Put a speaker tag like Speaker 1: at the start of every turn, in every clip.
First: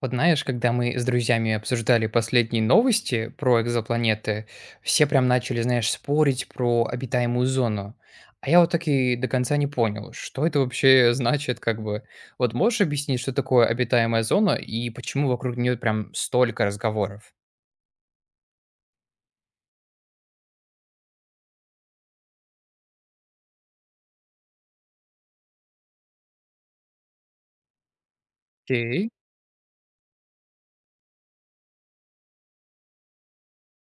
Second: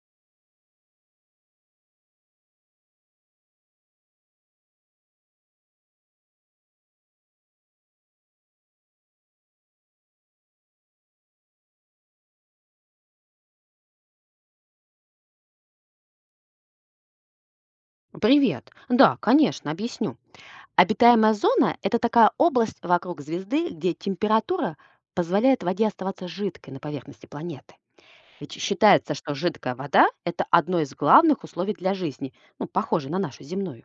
Speaker 1: Вот знаешь, когда мы с друзьями обсуждали последние новости про экзопланеты, все прям начали, знаешь, спорить про обитаемую зону. А я вот так и до конца не понял, что это вообще значит, как бы. Вот можешь объяснить, что такое обитаемая зона и почему вокруг нее прям столько разговоров?
Speaker 2: Привет. Да, конечно, объясню. Обитаемая зона– это такая область вокруг звезды, где температура позволяет воде оставаться жидкой на поверхности планеты. Ведь
Speaker 1: Окей,
Speaker 2: считается, что жидкая вода– это одно из главных условий для жизни, ну, похоже на нашу земную.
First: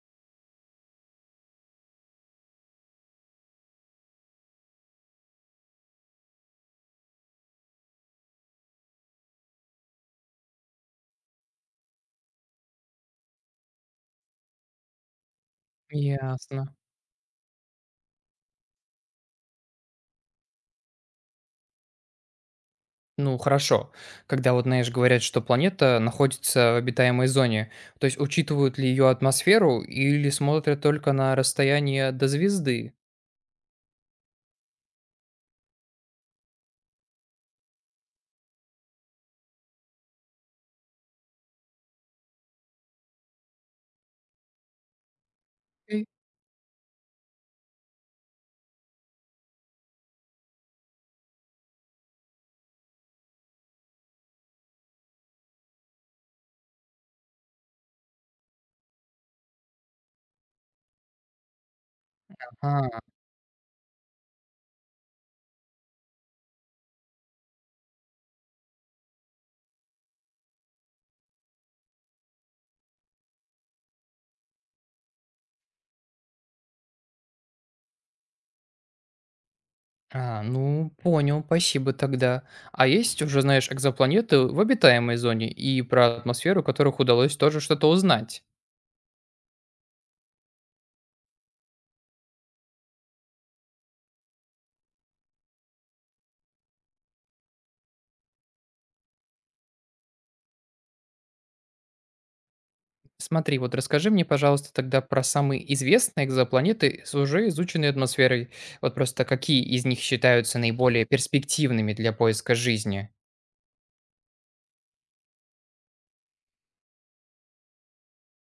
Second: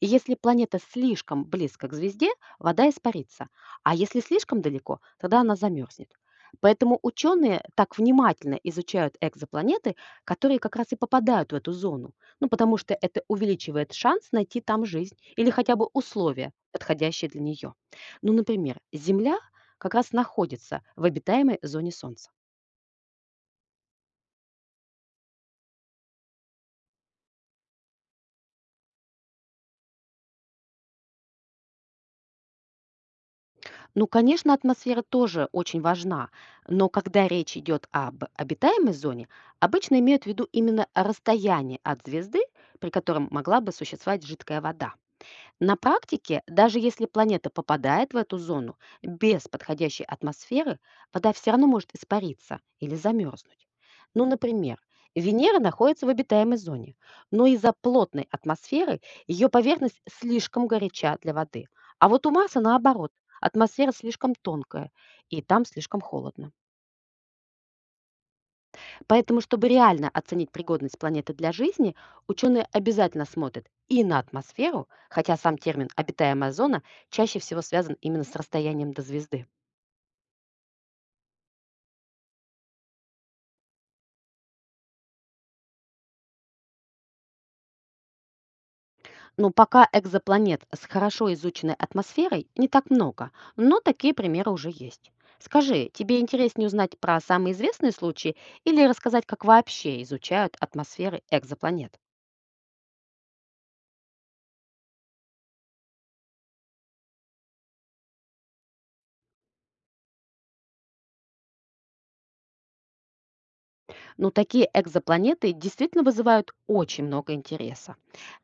Speaker 2: И если планета слишком близко к звезде, вода испарится, а если слишком далеко, тогда она замерзнет. Поэтому ученые так внимательно изучают экзопланеты, которые как раз и попадают в эту зону, ну потому что это увеличивает шанс найти там жизнь или хотя бы условия,
Speaker 1: ясно.
Speaker 2: подходящие для нее. Ну, например, Земля как раз находится в обитаемой зоне Солнца.
Speaker 1: Ну, хорошо. Когда вот, знаешь, говорят, что планета находится в обитаемой зоне, то есть учитывают ли ее атмосферу или смотрят только на расстояние до звезды?
Speaker 2: Ну, конечно, атмосфера тоже очень важна, но когда речь идет об обитаемой зоне, обычно имеют в виду именно расстояние от звезды, при котором могла бы существовать жидкая вода. На практике, даже если планета попадает в эту зону, без подходящей атмосферы вода все равно может испариться или замерзнуть. Ну, например, Венера находится в обитаемой зоне, но из-за плотной атмосферы ее поверхность слишком горяча для воды. А вот у Марса
Speaker 1: А,
Speaker 2: наоборот, атмосфера слишком тонкая, и там слишком холодно. Поэтому, чтобы реально оценить пригодность планеты для жизни, ученые обязательно смотрят и на атмосферу, хотя сам термин «обитаемая зона» чаще всего связан именно с расстоянием до звезды.
Speaker 1: а, ну, понял, спасибо тогда. А есть уже, знаешь, экзопланеты в обитаемой зоне и про атмосферу, которых удалось тоже что-то узнать.
Speaker 2: Но пока экзопланет с хорошо изученной атмосферой не так много, но такие примеры уже есть. Скажи, тебе интереснее узнать про самые известные случаи или рассказать, как вообще изучают атмосферы экзопланет?
Speaker 1: Смотри, вот расскажи мне, пожалуйста, тогда про самые известные экзопланеты с уже изученной атмосферой. Вот просто какие из них считаются наиболее перспективными для поиска жизни?
Speaker 2: Но такие экзопланеты действительно вызывают очень много интереса.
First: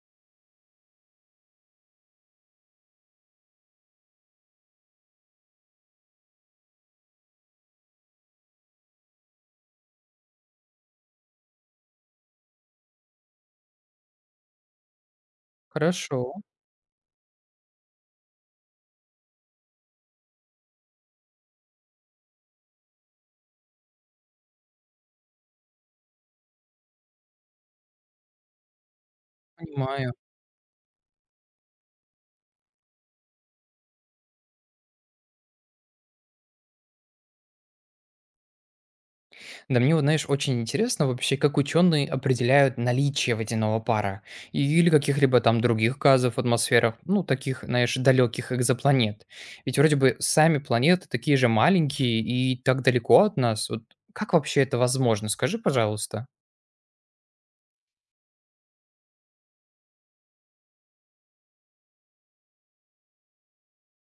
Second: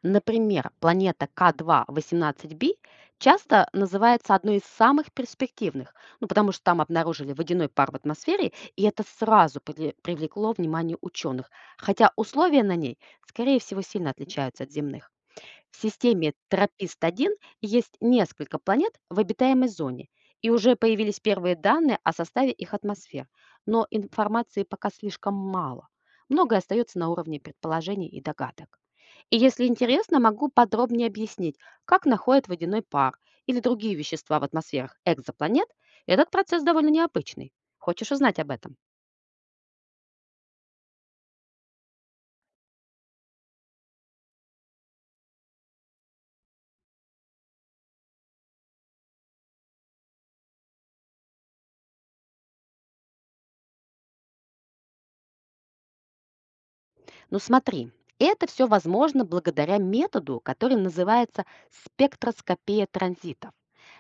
Speaker 2: Например, планета К2-18b часто называется одной из самых перспективных, ну, потому что там обнаружили водяной пар в атмосфере, и это сразу привлекло внимание ученых, хотя условия на ней, скорее всего, сильно отличаются от земных. В
Speaker 1: Хорошо,
Speaker 2: системе Тропист-1 есть несколько планет в обитаемой зоне, и уже появились первые данные о составе их атмосфер, но информации пока слишком мало. Многое остается на уровне предположений и догадок. И если
Speaker 1: понимаю.
Speaker 2: интересно, могу подробнее объяснить, как находят водяной пар или другие вещества в атмосферах экзопланет. Этот процесс довольно необычный. Хочешь узнать об этом?
Speaker 1: Да мне вот, знаешь, очень интересно вообще, как ученые определяют наличие водяного пара или каких-либо там других газов в атмосферах, ну, таких, знаешь, далеких экзопланет. Ведь вроде бы сами планеты такие же маленькие и так далеко от нас. Вот как вообще это возможно? Скажи, пожалуйста.
Speaker 2: Ну смотри, это все возможно благодаря методу, который называется спектроскопия транзитов.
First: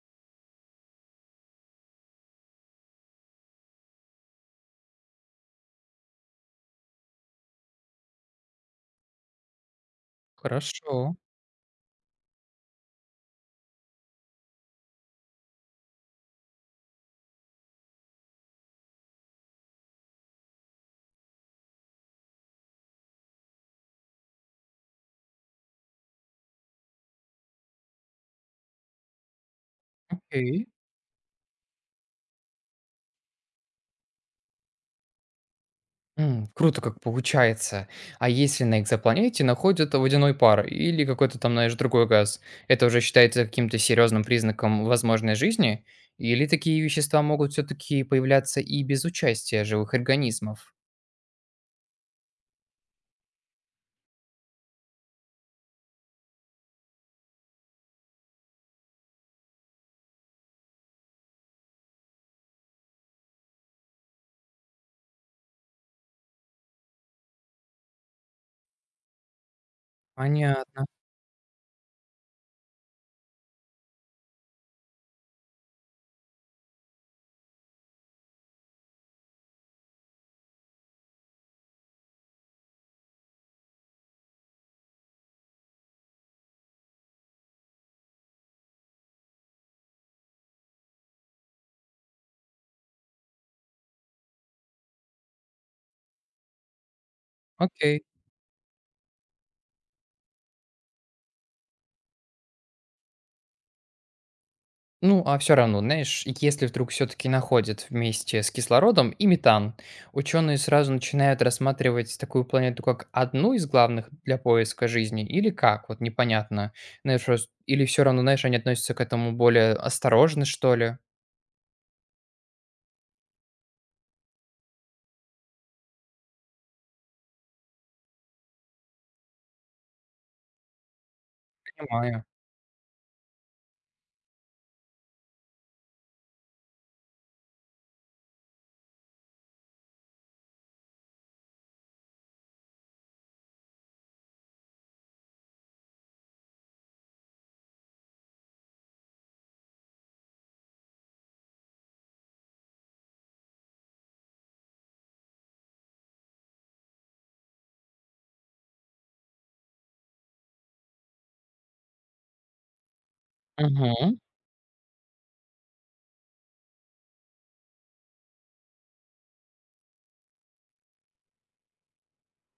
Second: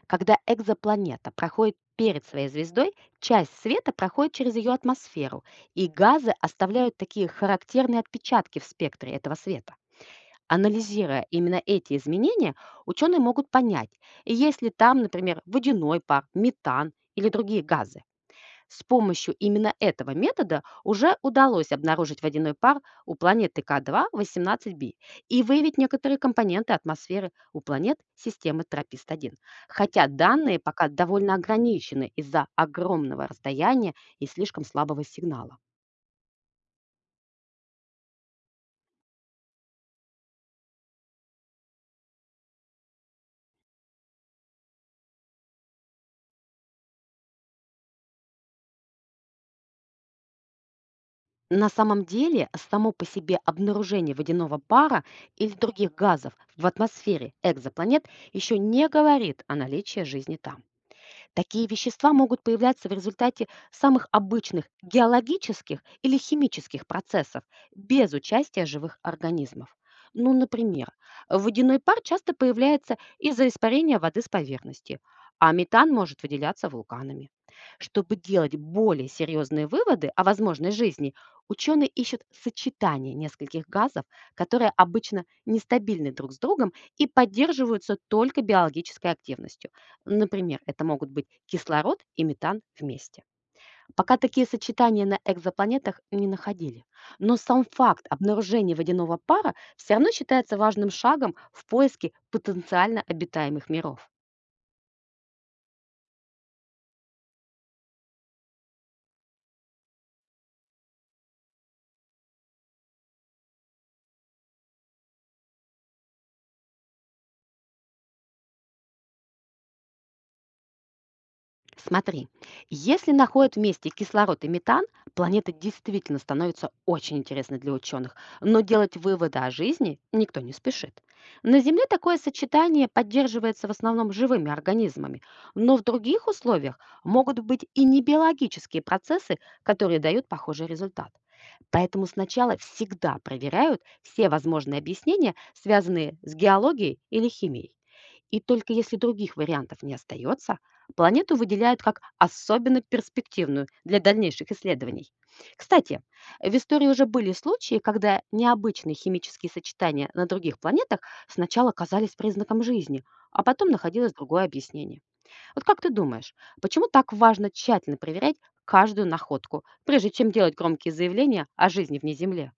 Speaker 2: Когда экзопланета проходит перед своей звездой, часть света проходит через ее атмосферу, и газы оставляют такие характерные отпечатки в спектре этого света.
Speaker 1: Хорошо,
Speaker 2: Анализируя именно эти изменения, ученые могут понять, есть ли там, например, водяной пар, метан или другие газы. С помощью именно этого метода уже удалось обнаружить водяной пар у планеты К2-18b и выявить некоторые компоненты атмосферы у планет системы Тропист-1. Хотя данные
Speaker 1: окей.
Speaker 2: пока довольно ограничены из-за огромного расстояния и слишком слабого сигнала.
Speaker 1: М, круто как получается. А если на экзопланете находят водяной пар или какой-то там, знаешь, другой газ, это уже считается каким-то серьезным признаком возможной жизни? Или такие вещества могут все-таки появляться и без участия живых организмов?
Speaker 2: На самом деле, само по себе обнаружение водяного пара или других газов в атмосфере экзопланет еще не говорит о наличии жизни там. Такие вещества могут появляться в результате самых обычных геологических или химических процессов без участия живых организмов. Ну,
Speaker 1: Понятно.
Speaker 2: например, водяной пар часто появляется из-за испарения воды с поверхности, а метан может выделяться вулканами. Чтобы делать более серьезные выводы о возможной жизни, ученые ищут сочетание нескольких газов, которые обычно нестабильны друг с другом и поддерживаются только биологической активностью. Например, это могут быть кислород и метан вместе. Пока такие сочетания на экзопланетах не находили. Но сам
Speaker 1: Окей.
Speaker 2: факт обнаружения водяного пара все равно считается важным шагом в поиске потенциально обитаемых миров.
Speaker 1: Ну, а все равно, знаешь, если вдруг все-таки находят вместе с кислородом и метан, ученые сразу начинают рассматривать такую планету как одну из главных для поиска жизни, или как, вот непонятно. Знаешь, или все равно, знаешь, они относятся к этому более осторожно, что ли?
Speaker 2: Смотри, если находят вместе кислород и метан, планета действительно становится очень интересной для ученых, но делать выводы о жизни никто не спешит. На Земле такое
Speaker 1: Понимаю.
Speaker 2: сочетание поддерживается в основном живыми организмами, но в других условиях могут быть и небиологические процессы, которые дают похожий результат. Поэтому сначала всегда проверяют все возможные объяснения, связанные с геологией или химией. И только если других вариантов не остается, планету выделяют как особенно перспективную для дальнейших исследований. Кстати, в истории уже были случаи, когда необычные химические сочетания на других планетах сначала казались признаком жизни, а потом находилось
Speaker 1: Мгм.
Speaker 2: другое объяснение. Вот как ты думаешь, почему так важно тщательно проверять каждую находку, прежде чем делать громкие заявления о жизни вне Земли?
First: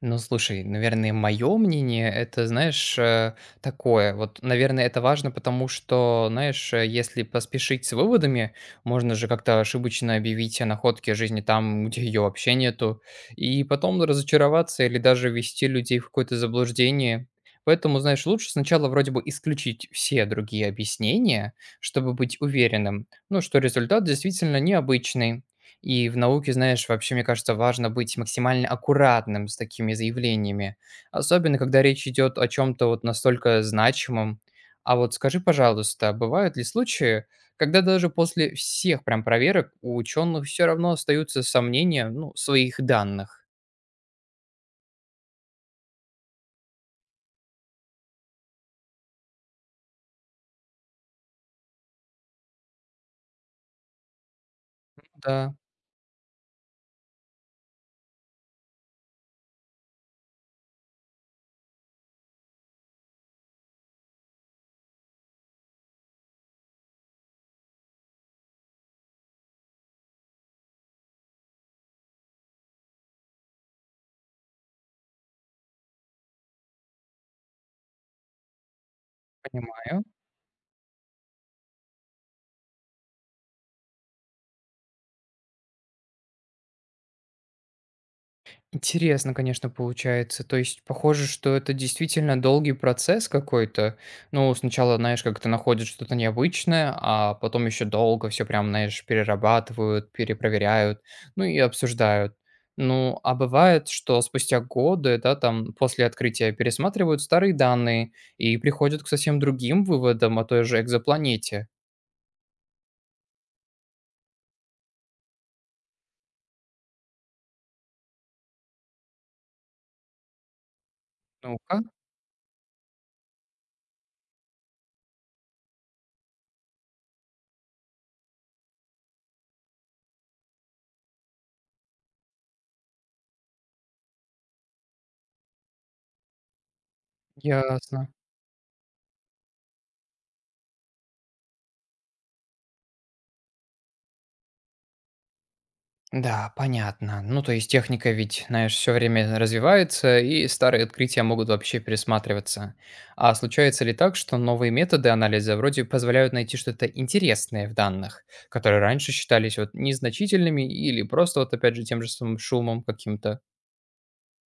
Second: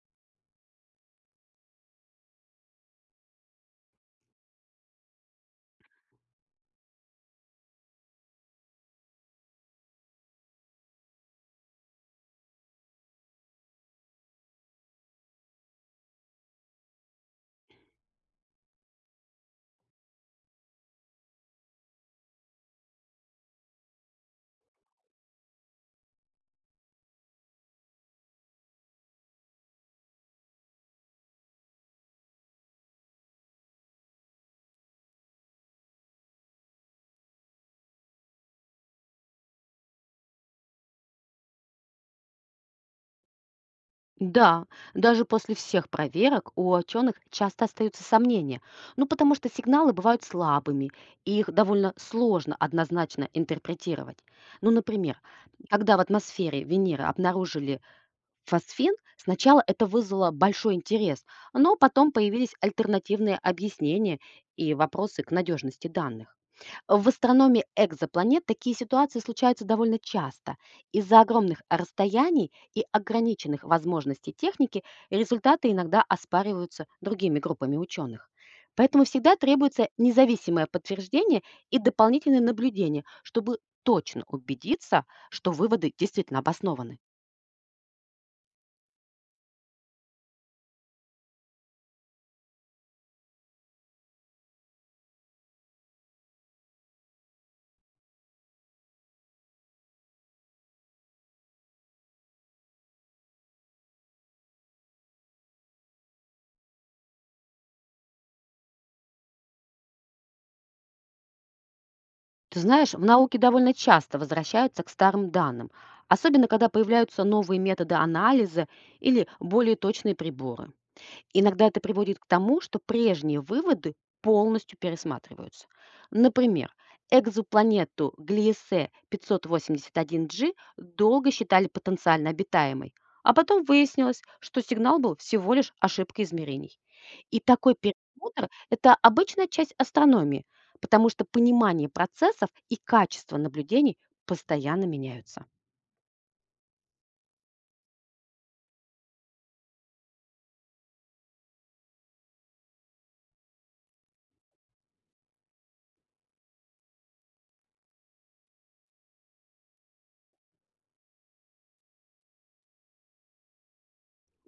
Speaker 1: Ну, слушай, наверное, мое мнение, это, знаешь, такое. Вот, наверное, это важно, потому что, знаешь, если поспешить с выводами, можно же как-то ошибочно объявить о находке жизни там, где ее вообще нету, и потом разочароваться или даже ввести людей в какое-то заблуждение. Поэтому, знаешь, лучше сначала вроде бы исключить все другие объяснения, чтобы быть уверенным, ну, что результат действительно необычный. И в науке, знаешь, вообще, мне кажется, важно быть максимально аккуратным с такими заявлениями, особенно когда речь идет о чем-то вот настолько значимом. А вот скажи, пожалуйста, бывают ли случаи, когда даже после всех прям проверок у ученых все равно остаются сомнения, ну, в своих данных?
Speaker 2: Да, даже после всех проверок у ученых часто остаются сомнения, ну потому что сигналы бывают слабыми, и их довольно сложно однозначно интерпретировать. Ну, например,
Speaker 1: Да,
Speaker 2: когда в атмосфере Венеры обнаружили Фосфин сначала это вызвало большой интерес, но потом появились альтернативные объяснения и вопросы к надежности данных. В астрономии экзопланет такие ситуации случаются довольно часто. Из-за огромных расстояний и ограниченных возможностей техники результаты иногда оспариваются другими группами ученых. Поэтому всегда требуется
Speaker 1: понимаю.
Speaker 2: независимое подтверждение и дополнительное наблюдение, чтобы точно убедиться, что выводы действительно обоснованы.
Speaker 1: Интересно, конечно, получается. То есть, похоже, что это действительно долгий процесс какой-то. Ну, сначала, знаешь, как ты находишь что-то необычное, а потом еще долго все прям, знаешь, перерабатывают, перепроверяют, ну и обсуждают. Ну, а бывает, что спустя годы, да, там, после открытия пересматривают старые данные и приходят к совсем другим выводам о той же экзопланете.
Speaker 2: Ты знаешь, в науке довольно часто возвращаются к старым данным, особенно когда появляются новые методы анализа или более точные приборы. Иногда это
Speaker 1: Ну-ка,
Speaker 2: приводит к тому, что прежние выводы полностью пересматриваются. Например, экзопланету Глиесе 581G долго считали потенциально обитаемой, а потом выяснилось, что сигнал был всего лишь ошибкой измерений. И такой
Speaker 1: ясно.
Speaker 2: пересмотр– это обычная часть астрономии, потому что понимание процессов и качество наблюдений постоянно меняются.
Speaker 1: Да, понятно. Ну, то есть техника ведь, знаешь, все время развивается, и старые открытия могут вообще пересматриваться. А случается ли так, что новые методы анализа вроде позволяют найти что-то интересное в данных, которые раньше считались вот незначительными или просто вот опять же тем же самым шумом каким-то?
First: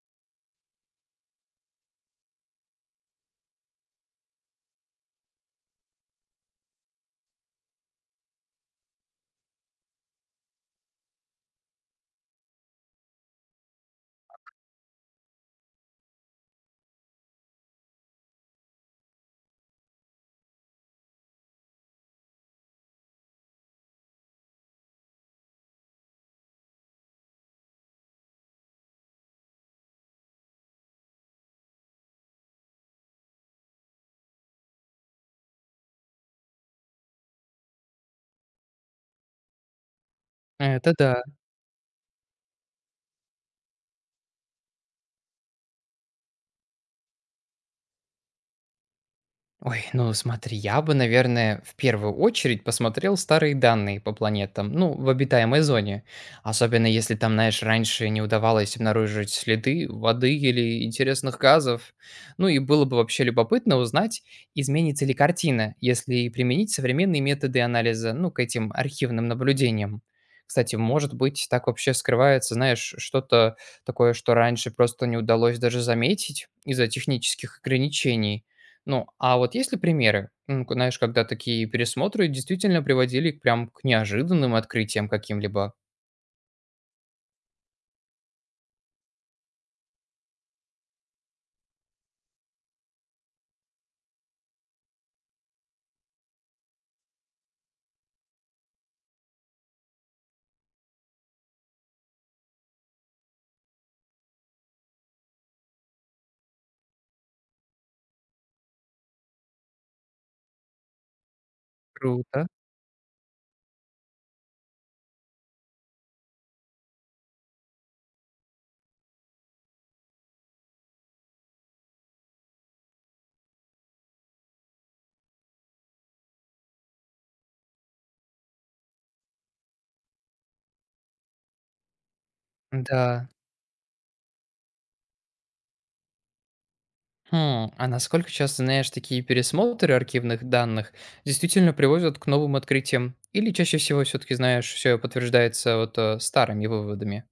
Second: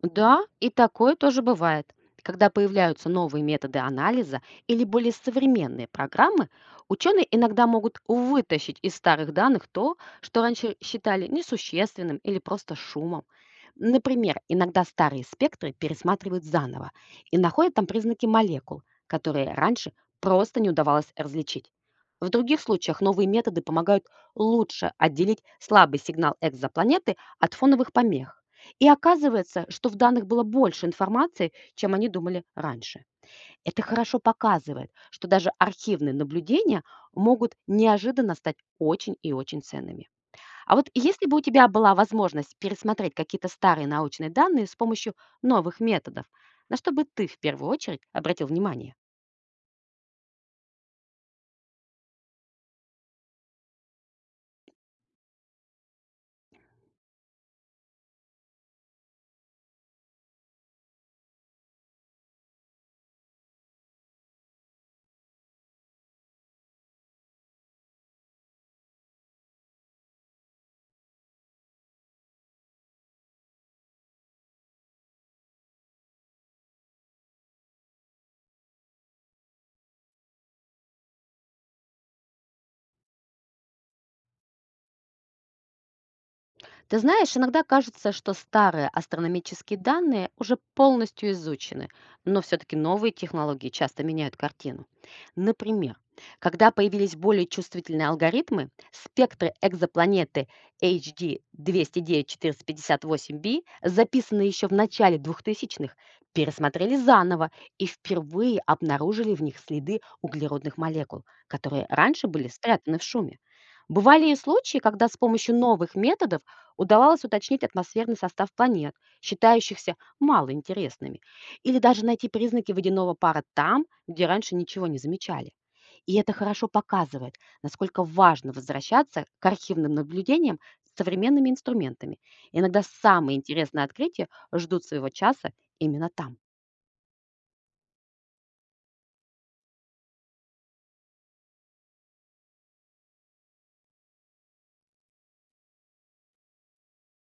Speaker 2: Да, и такое тоже бывает. Когда появляются новые методы анализа или более современные программы, ученые иногда могут вытащить из старых данных то, что раньше считали несущественным или просто шумом. Например, иногда старые спектры пересматривают заново и находят там признаки молекул, которые раньше просто не удавалось различить. В других случаях новые методы помогают лучше отделить слабый сигнал экзопланеты от фоновых помех. И оказывается, что в данных было больше информации, чем они думали раньше. Это хорошо показывает, что даже архивные наблюдения могут неожиданно стать очень и очень ценными. А вот
Speaker 1: Это да.
Speaker 2: если бы у тебя была возможность пересмотреть какие-то старые научные данные с помощью новых методов, на что бы ты в первую очередь обратил внимание?
Speaker 1: Ой, ну смотри, я бы, наверное, в первую очередь посмотрел старые данные по планетам, ну, в обитаемой зоне. Особенно если там, знаешь, раньше не удавалось обнаружить следы воды или интересных газов. Ну и было бы вообще любопытно узнать, изменится ли картина, если применить современные методы анализа, ну, к этим архивным наблюдениям. Кстати, может быть, так вообще скрывается, знаешь, что-то такое, что раньше просто не удалось даже заметить из-за технических ограничений. Ну, а вот есть ли примеры, м, к знаешь, когда такие пересмотры действительно приводили к прям к неожиданным открытиям каким-либо?
Speaker 2: Ты знаешь, иногда кажется, что старые астрономические данные уже полностью изучены, но все-таки новые технологии часто меняют картину. Например, когда появились более чувствительные алгоритмы, спектры экзопланеты HD 209-458b, записанные еще в начале двухтысячных, пересмотрели заново и впервые обнаружили в них следы углеродных молекул, которые раньше
Speaker 1: Круто.
Speaker 2: были спрятаны в шуме. Бывали и случаи, когда с помощью новых методов удавалось уточнить атмосферный состав планет, считающихся малоинтересными, или даже найти признаки водяного пара там, где раньше ничего не замечали. И это хорошо показывает, насколько важно возвращаться к архивным наблюдениям с современными инструментами. Иногда
Speaker 1: Да.
Speaker 2: самые интересные открытия ждут своего часа именно там.
Speaker 1: Хм, а насколько часто, знаешь, такие пересмотры архивных данных действительно приводят к новым открытиям? Или чаще всего все-таки, знаешь, все подтверждается вот старыми выводами?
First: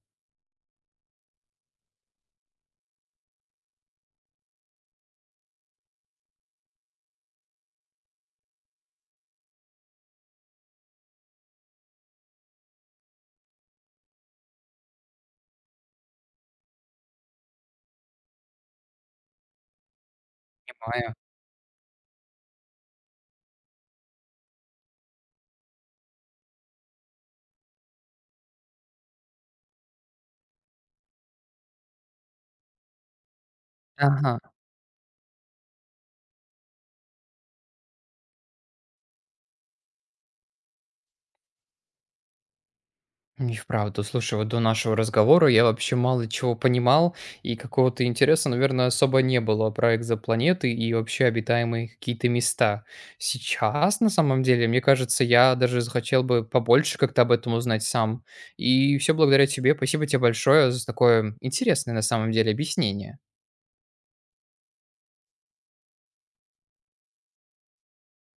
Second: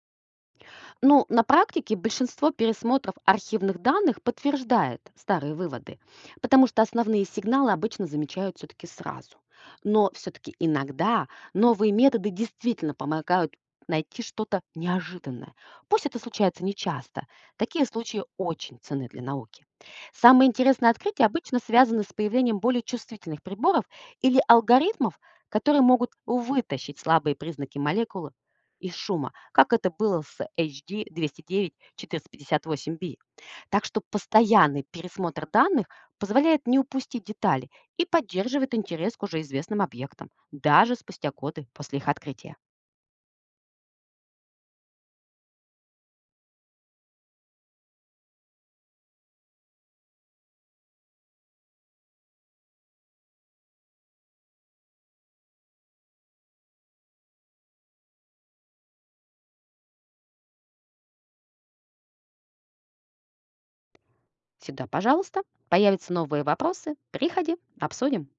Speaker 2: Ну, на практике большинство пересмотров архивных данных подтверждает старые выводы, потому что основные сигналы обычно замечают все-таки сразу. Но все-таки иногда новые методы действительно помогают найти что-то неожиданное. Пусть это случается нечасто. Такие случаи очень ценны для науки. Самые интересные
Speaker 1: Понимаю.
Speaker 2: открытия обычно связаны с появлением более чувствительных приборов или алгоритмов, которые могут вытащить слабые признаки молекулы из шума, как это было с HD 209-1458B. Так что
Speaker 1: Ага.
Speaker 2: постоянный пересмотр данных позволяет не упустить детали и поддерживает интерес к уже известным объектам, даже спустя годы после их открытия.
Speaker 1: И вправду, слушай, вот до нашего разговора я вообще мало чего понимал, и какого-то интереса, наверное, особо не было про экзопланеты и вообще обитаемые какие-то места. Сейчас, на самом деле, мне кажется, я даже захотел бы побольше как-то об этом узнать сам. И все благодаря тебе. Спасибо тебе большое за такое интересное, на самом деле, объяснение.
Speaker 2: Всегда, пожалуйста, появятся новые вопросы, приходи, обсудим.